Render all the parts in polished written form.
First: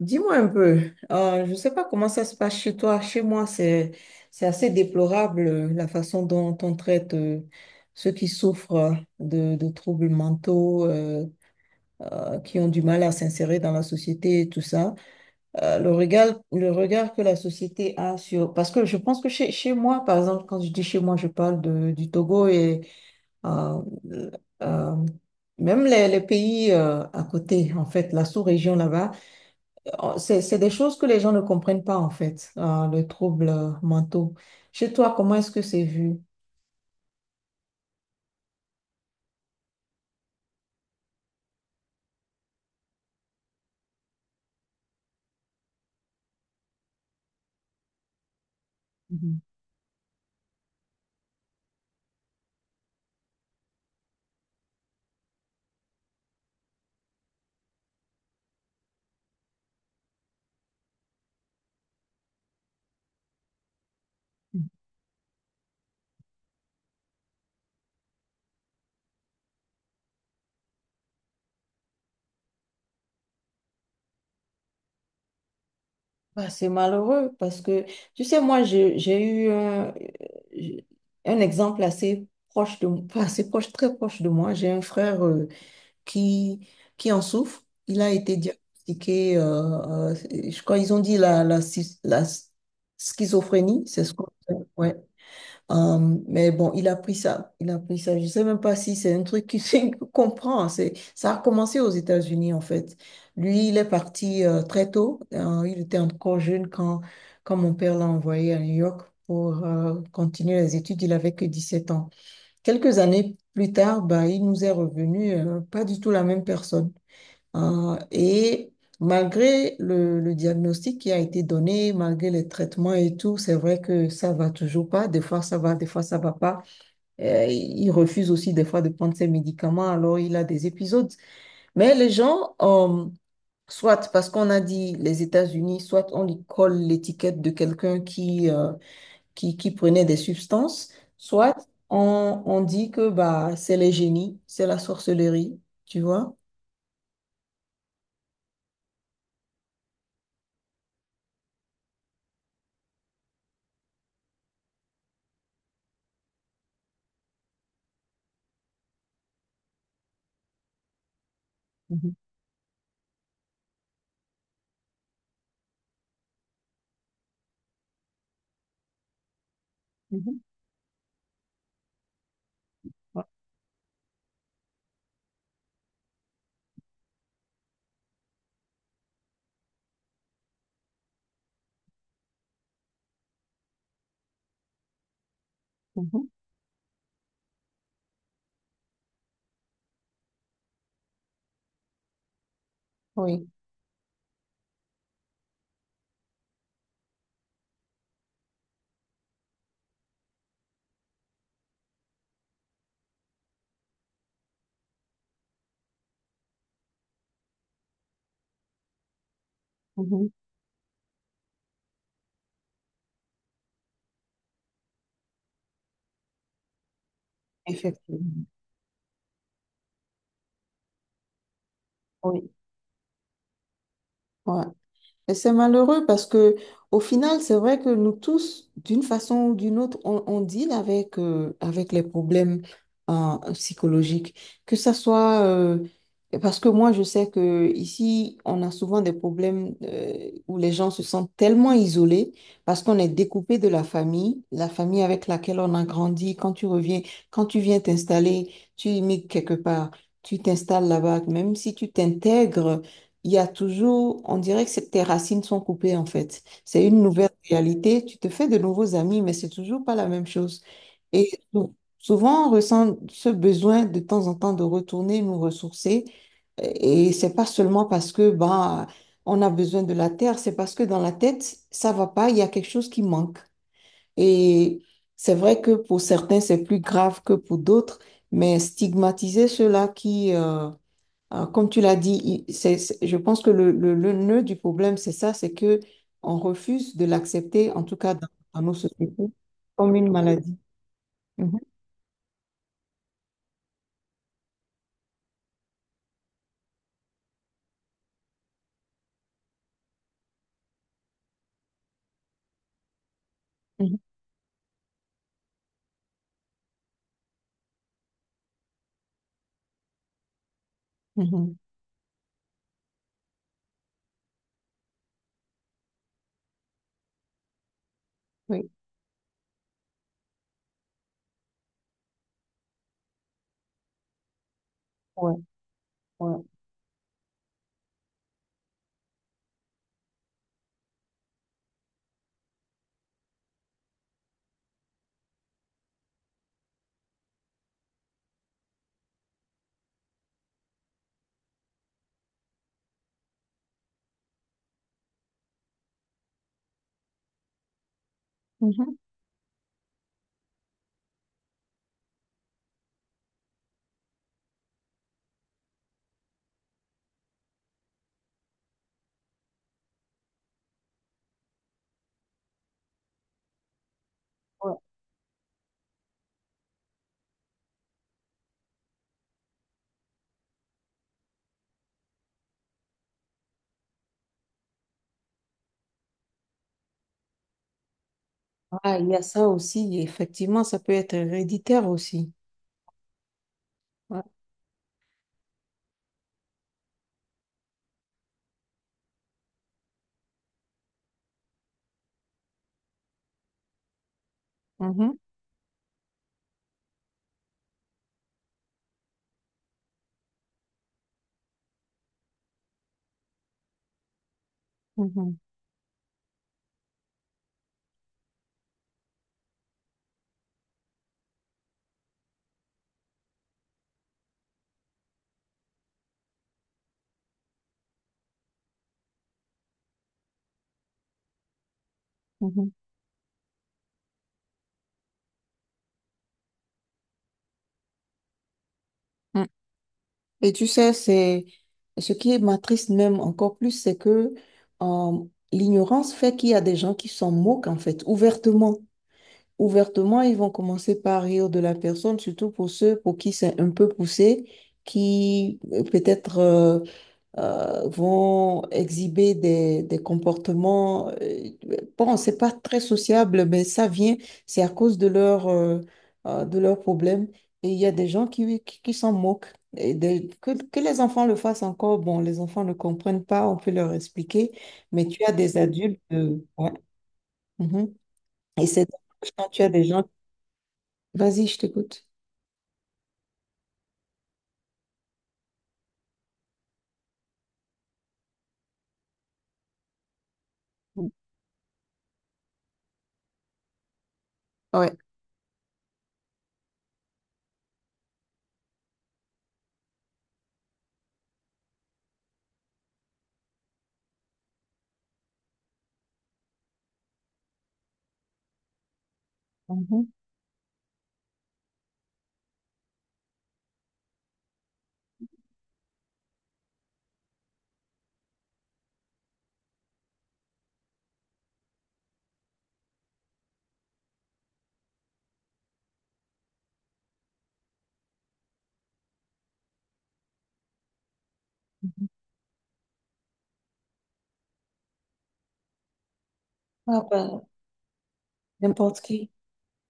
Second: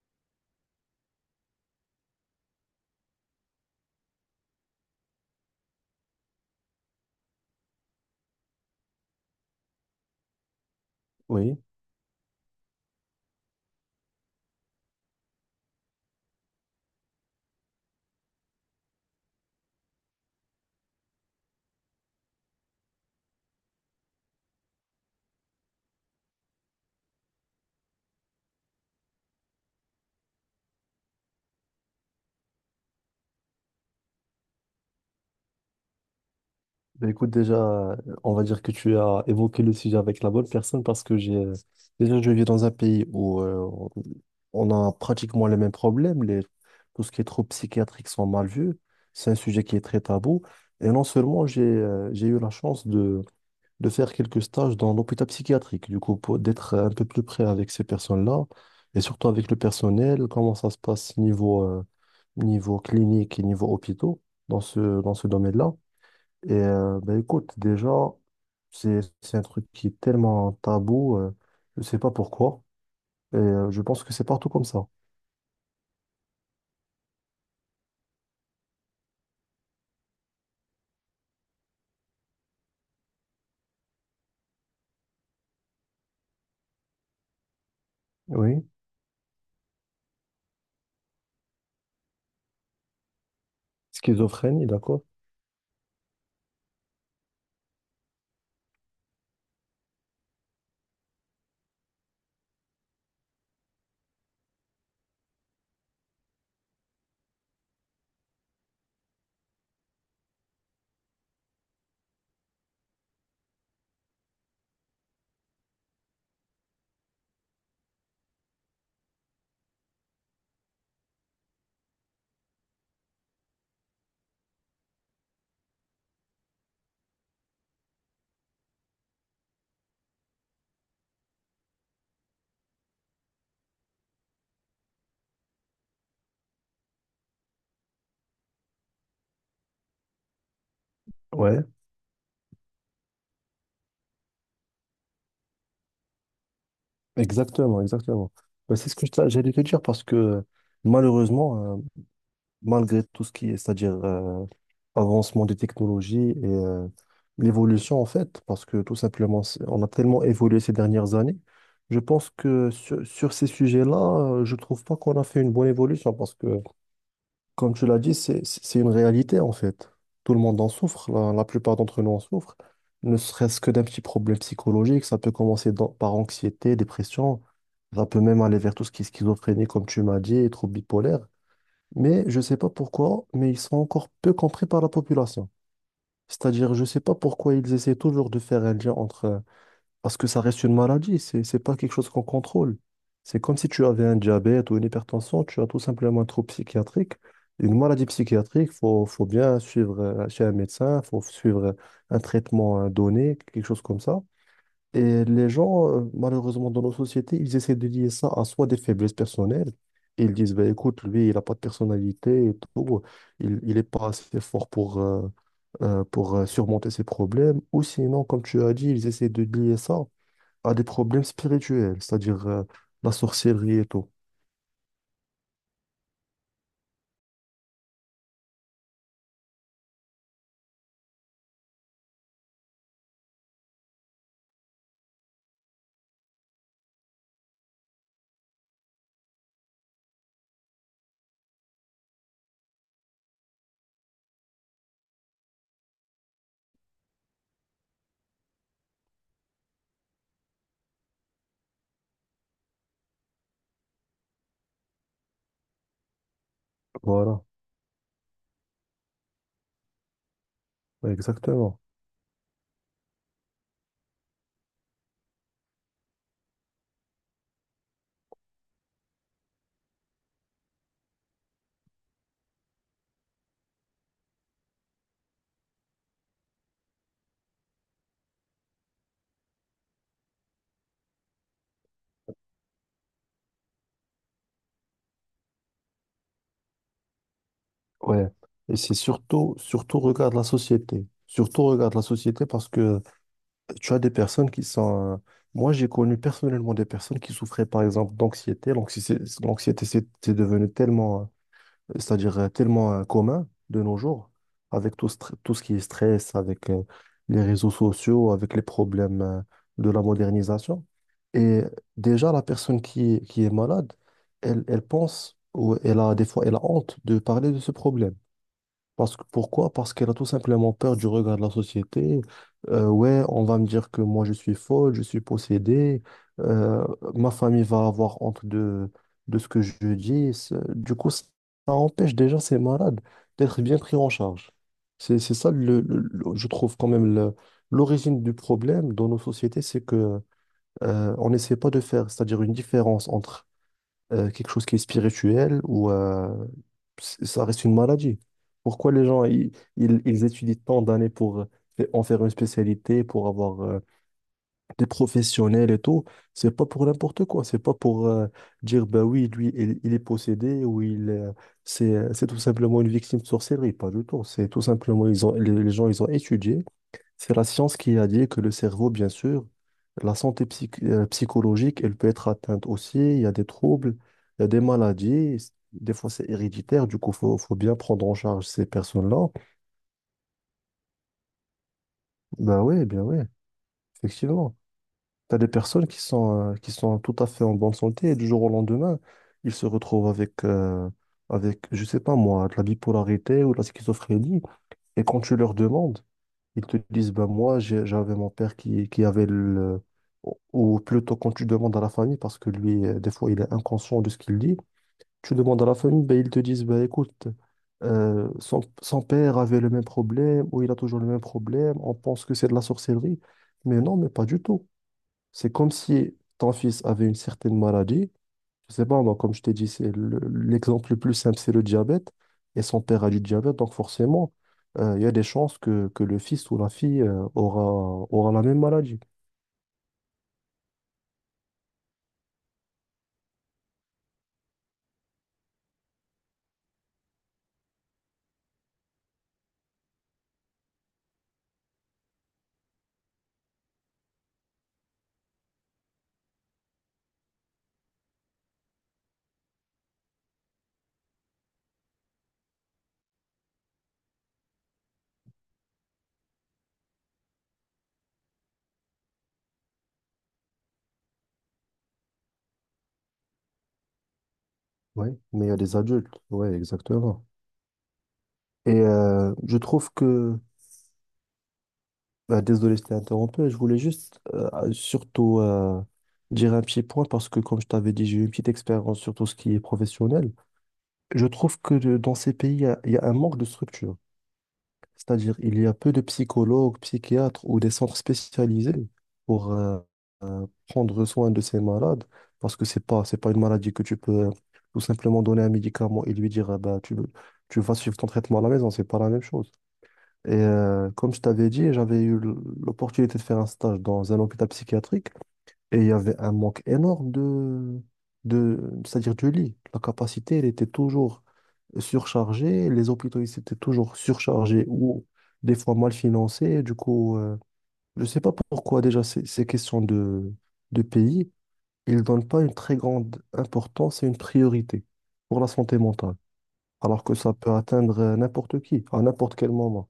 Dis-moi un peu, je ne sais pas comment ça se passe chez toi. Chez moi, c'est assez déplorable la façon dont on traite ceux qui souffrent de troubles mentaux, Oui, qui ont du mal à s'insérer dans la société et tout ça. Le regard que la société a sur... Parce que je pense que chez moi, par exemple, quand je dis chez moi, je parle de, du Togo et euh, euh, même les pays à côté, en fait, la sous-région là-bas. Oh, c'est des choses que les gens ne comprennent pas, en fait, le trouble mentaux. Chez toi, comment est-ce que c'est vu? bah écoute, déjà, euh, on va dire que tu as évoqué le sujet avec la bonne personne parce que j'ai déjà, je vis dans un pays où on a pratiquement les mêmes problèmes. Tout ce qui est trop psychiatrique sont mal vus. C'est un Mhm. sujet qui est très tabou. Et non seulement j'ai eu la chance de faire quelques stages dans l'hôpital psychiatrique, du coup, d'être un peu plus près avec ces personnes-là et surtout avec le personnel, comment ça se passe niveau clinique et niveau hôpitaux dans ce domaine-là. Et bah, écoute, déjà, c'est un truc qui est tellement tabou, je sais pas pourquoi, et je pense que c'est partout comme ça. Bah, c'est malheureux parce que, tu sais, moi, j'ai eu un exemple assez proche de, enfin, assez proche, très proche de moi. J'ai un frère qui, qui en souffre. Il a été Oui, diagnostiqué, je crois, ils ont dit la schizophrénie, c'est ce qu'on schizophrénie, ouais. d'accord? Mais bon, il a pris ça. Je sais même pas si c'est un truc qu'il qu'il comprend. Ça a commencé aux États-Unis en fait. Lui, il est parti très tôt. Il était encore jeune quand mon père l'a envoyé à New York pour continuer les études. Il avait que 17 ans. Quelques années plus tard, bah, il nous est revenu pas du tout la même personne. Et malgré le diagnostic qui a été donné, malgré les traitements et tout, c'est vrai que ça va toujours pas. Des fois, ça va, des fois, ça va pas. Il refuse aussi des fois de prendre ses médicaments, alors il a des épisodes. Mais les gens, soit parce qu'on a dit les États-Unis, soit on lui colle l'étiquette de quelqu'un qui prenaient des substances, soit Ouais, on dit que bah, c'est les génies, c'est la sorcellerie, tu vois. exactement, exactement. Bah, c'est ce que j'allais te dire parce que malheureusement, malgré tout ce qui est, c'est-à-dire avancement des technologies et l'évolution en fait, parce que tout simplement, on a tellement évolué ces dernières années. Je Mhm, pense que sur, sur ces sujets-là, je trouve pas qu'on a fait une bonne évolution parce que, comme tu l'as dit, c'est une réalité en fait. Tout mhm, le monde en souffre, la plupart d'entre nous en souffrent, ne ouais, serait-ce que d'un petit problème psychologique. Ça peut commencer par anxiété, dépression, ça peut même aller vers tout ce qui est schizophrénie, comme tu m'as dit, et troubles bipolaires. Mais je ne sais pas pourquoi, mais ils sont encore peu compris par la population. mhm. C'est-à-dire, je ne sais pas pourquoi ils essaient toujours de faire un lien entre... Parce que ça reste une maladie, c'est pas quelque chose qu'on contrôle. C'est Oui. comme si tu avais un diabète ou une hypertension, tu as tout simplement un trouble psychiatrique. Une maladie psychiatrique, faut bien suivre chez un médecin, il faut suivre un traitement donné, quelque chose comme ça. Et les gens, malheureusement, dans nos sociétés, ils essaient de lier ça à soit des faiblesses personnelles. Mhm. Ils disent, bah, écoute, lui, il n'a pas de personnalité et tout. Il est pas assez fort pour, surmonter ses problèmes. Ou sinon, comme Effectivement. tu as dit, ils essaient de lier ça à des problèmes spirituels, c'est-à-dire Oui. La sorcellerie et tout. Ouais. Et c'est malheureux parce que au final, c'est vrai que nous tous, d'une façon ou d'une autre, on deal avec, avec les problèmes psychologiques. Que ça soit parce que moi, je sais que ici, on a souvent des problèmes où les gens se sentent tellement isolés parce qu'on est découpé de la famille avec laquelle on a grandi. Quand tu reviens, quand tu viens t'installer, tu immigres quelque part, tu t'installes là-bas, même si tu t'intègres il y a toujours, on dirait que c'est- tes racines sont coupées en fait. C'est une nouvelle Voilà. réalité, tu te fais de nouveaux amis, mais c'est toujours pas la même chose. Ouais, Et exactement. souvent, on ressent ce besoin de temps en temps de retourner nous ressourcer. Et c'est pas seulement parce que bah, on a besoin de la terre, c'est parce que dans la tête, ça va pas, il y a quelque chose qui manque. Et c'est vrai que pour certains, c'est plus grave que pour d'autres, mais stigmatiser ceux-là comme tu l'as dit, il- c'est- je pense que le nœud du problème, c'est ça, c'est que on refuse de l'accepter, en tout cas Ouais. Dans nos Et c'est sociétés, surtout, comme surtout, une regarde la maladie. société. Mhm, Surtout, regarde la société parce que tu as des personnes qui sont. Moi, j'ai connu personnellement des personnes qui souffraient, par exemple, d'anxiété. L'anxiété, l'anxiété, c'est devenu tellement, c'est-à-dire tellement commun de mhm, nos jours, avec tout, tout ce qui est stress, avec les réseaux sociaux, avec les problèmes de la modernisation. mhm. Et déjà, la personne qui est malade, elle, elle pense, ou elle a des fois, elle a honte de parler de ce problème. Oui, Parce que, pourquoi? Parce qu'elle a tout simplement peur du regard de la société. Ouais, on va me dire que moi je suis folle, je suis ouais, possédée. ouais, Euh, Ma famille va avoir honte de ce que je dis. Du coup, ça empêche déjà ces malades d'être bien pris en charge. C'est ça, je trouve quand même l'origine du problème dans nos sociétés, c'est que on n'essaie pas de faire, c'est-à-dire une différence entre quelque chose qui est spirituel ou ça reste une maladie. Pourquoi mhm, les gens ils étudient tant d'années pour en faire une spécialité, pour avoir des professionnels et tout? C'est pas pour n'importe quoi. C'est pas pour dire bah oui, lui, il est possédé ou il c'est tout simplement une victime de sorcellerie. Pas du tout. C'est tout ouais. simplement les gens ils ont étudié. C'est la science qui a dit que le cerveau, bien sûr, la santé psychologique, elle peut être atteinte aussi. Il y a des troubles, il y a des maladies. Des fois, c'est héréditaire. Du coup, faut bien prendre en charge ces Ah, il y a personnes-là. ça aussi, et effectivement, ça peut être héréditaire aussi. Ben oui, bien oui, Ouais. effectivement. Tu as des personnes qui sont tout à fait en bonne santé et du jour au lendemain, ils se retrouvent avec je sais pas moi, de la bipolarité ou de la schizophrénie. Et Mhm, quand tu leur demandes, ils te disent, ben moi, j'avais mon père qui avait le... ou plutôt quand tu demandes à la famille, parce que lui, des fois, il est inconscient de ce qu'il dit, tu mhm, demandes à la famille, ben ils te disent, ben écoute, son père avait le même problème, ou il a toujours le même problème, on pense que c'est de la sorcellerie. Mais non, mais pas du tout. C'est comme si ton fils avait une certaine maladie, je sais pas, moi, comme je t'ai dit, l'exemple le plus simple, c'est le diabète. Et mhm, son père a du diabète, donc forcément, il y a des chances que le fils ou la fille aura la même maladie. mm. Et tu sais, c'est ce qui m'attriste même encore plus, c'est que euh, l'ignorance fait qu'il y a des gens qui s'en moquent, en fait, ouvertement. Ouvertement, ils vont commencer par rire de la personne, surtout pour ceux pour qui c'est un peu poussé, qui peut-être vont exhiber des comportements. Bon, c'est pas très sociable, mais ça vient, c'est à cause de de leurs problèmes. Et il y a des gens qui s'en moquent. Et des- que les enfants le fassent encore, bon, les enfants ne comprennent pas, on peut leur expliquer, mais Oui, tu as mais il y a des des adultes. adultes. Oui, Ouais, exactement. mhm. Et Et c'est dommage quand je tu as des trouve gens que, Vas-y, je t'écoute. bah, désolé, je t'ai interrompu, je voulais juste surtout dire un petit point parce que, comme je t'avais dit, j'ai eu une petite expérience sur tout ce qui est professionnel. Je trouve que dans ces pays, il y a un manque de structure. Ouais. C'est-à-dire, il y a peu de psychologues, psychiatres ou des centres spécialisés pour prendre soin de ces malades, parce que c'est pas une maladie que tu peux tout simplement donner un médicament et lui dire, ah ben, tu vas suivre ton traitement à la maison, c'est pas la même chose. Mhm. Et comme je t'avais dit, l'opportunité de faire un stage dans un hôpital psychiatrique et il y avait un manque énorme de, c'est-à-dire du lit. La capacité, elle était toujours surchargée. Les hôpitaux, ils étaient toujours surchargés ou des fois mal financés. Du coup, je ne sais pas pourquoi déjà ces questions de pays, ils ne donnent pas une très grande importance et une priorité pour la santé mentale. Ah Alors que ça ben, peut atteindre n'importe qui, n'importe à qui. n'importe quel moment.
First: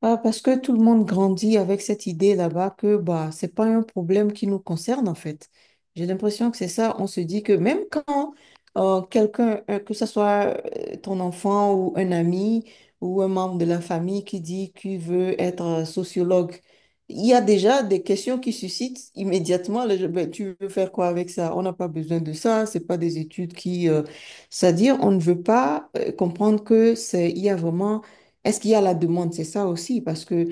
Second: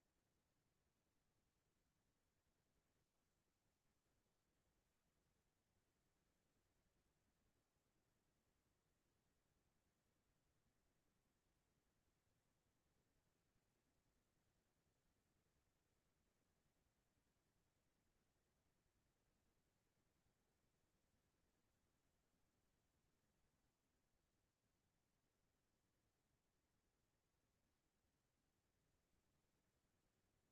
Ah, parce que tout le monde grandit avec cette idée là-bas que bah, c'est pas un problème qui nous concerne en fait. J'ai l'impression que c'est ça. On se dit que même quand quelqu'un, que ce soit ton enfant ou un ami ou un membre de la famille qui dit qu'il veut être sociologue, il y a déjà des questions qui suscitent immédiatement le- Ben, tu veux faire quoi avec ça? On n'a pas besoin de ça. C'est pas des études qui, c'est-à-dire on ne veut pas comprendre que c'est il y a vraiment est-ce qu'il y a la demande? C'est ça aussi, parce que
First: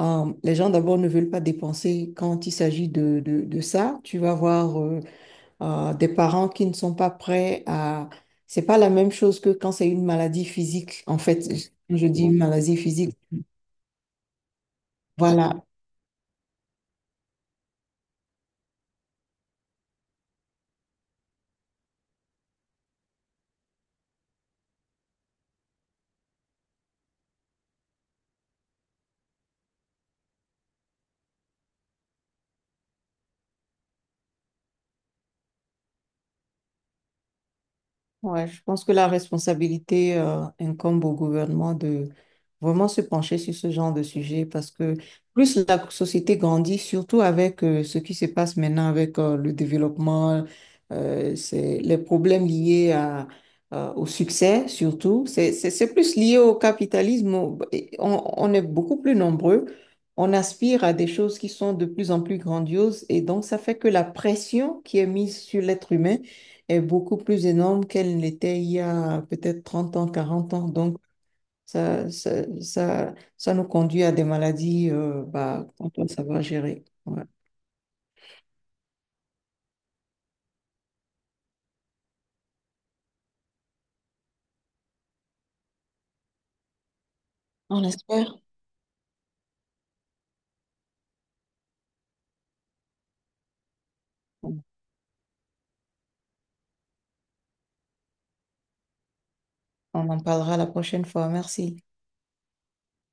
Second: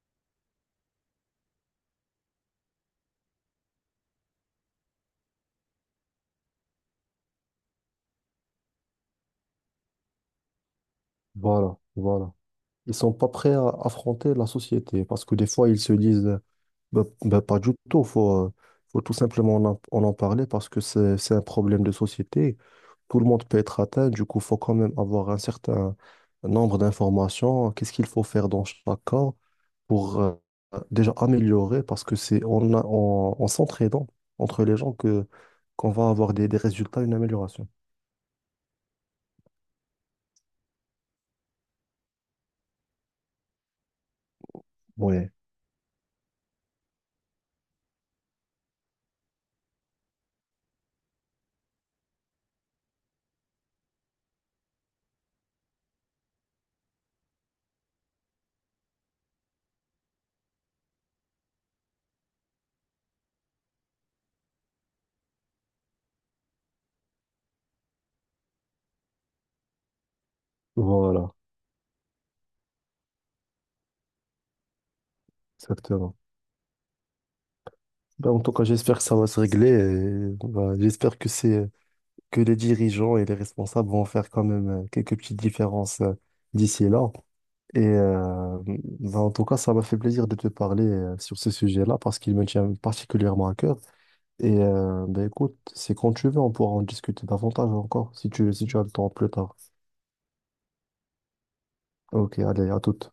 les gens d'abord ne veulent pas dépenser quand il s'agit de ça. Tu vas voir des parents qui ne sont pas prêts à... C'est pas la même chose que quand c'est une maladie physique. En fait, Voilà, je dis voilà. une maladie Ils sont physique. pas prêts à affronter la société parce que des Voilà. fois, ils se disent... Bah, bah, pas du tout. Faut tout simplement en en parler parce que c'est un problème de société. Tout le monde peut être atteint. Du coup, faut quand même avoir un certain nombre d'informations. Qu'est-ce qu'il faut faire dans chaque cas pour déjà améliorer parce que c'est en s'entraidant entre les gens que qu'on va avoir des résultats, une amélioration. Ouais, je pense que la responsabilité incombe au gouvernement de vraiment se pencher sur ce genre de sujet parce que Ouais, plus la société grandit, surtout avec ce qui se passe maintenant avec le développement, c'est les problèmes liés à, au succès surtout. C'est plus lié au capitalisme. Au- et on est beaucoup plus nombreux. On aspire à des choses qui sont de plus en plus grandioses et donc ça fait que la pression qui est mise sur l'être humain est beaucoup plus énorme qu'elle ne l'était il y a peut-être 30 ans, 40 ans. Donc, voilà, ça, ça, ça nous conduit à des maladies bah, qu'on doit exactement. savoir gérer. Ouais. Bah, en tout cas, j'espère que ça va se régler. Et, bah, j'espère que c'est que les dirigeants et les responsables vont faire quand même quelques petites différences d'ici et là. Et On espère bah, en tout cas, ça m'a fait plaisir de te parler sur ce sujet-là parce qu'il me tient particulièrement à cœur. Et bah, écoute, c'est quand tu veux, on pourra en discuter davantage encore si tu as le temps plus tard. On en parlera la prochaine fois. Merci. Ok, allez, à toute.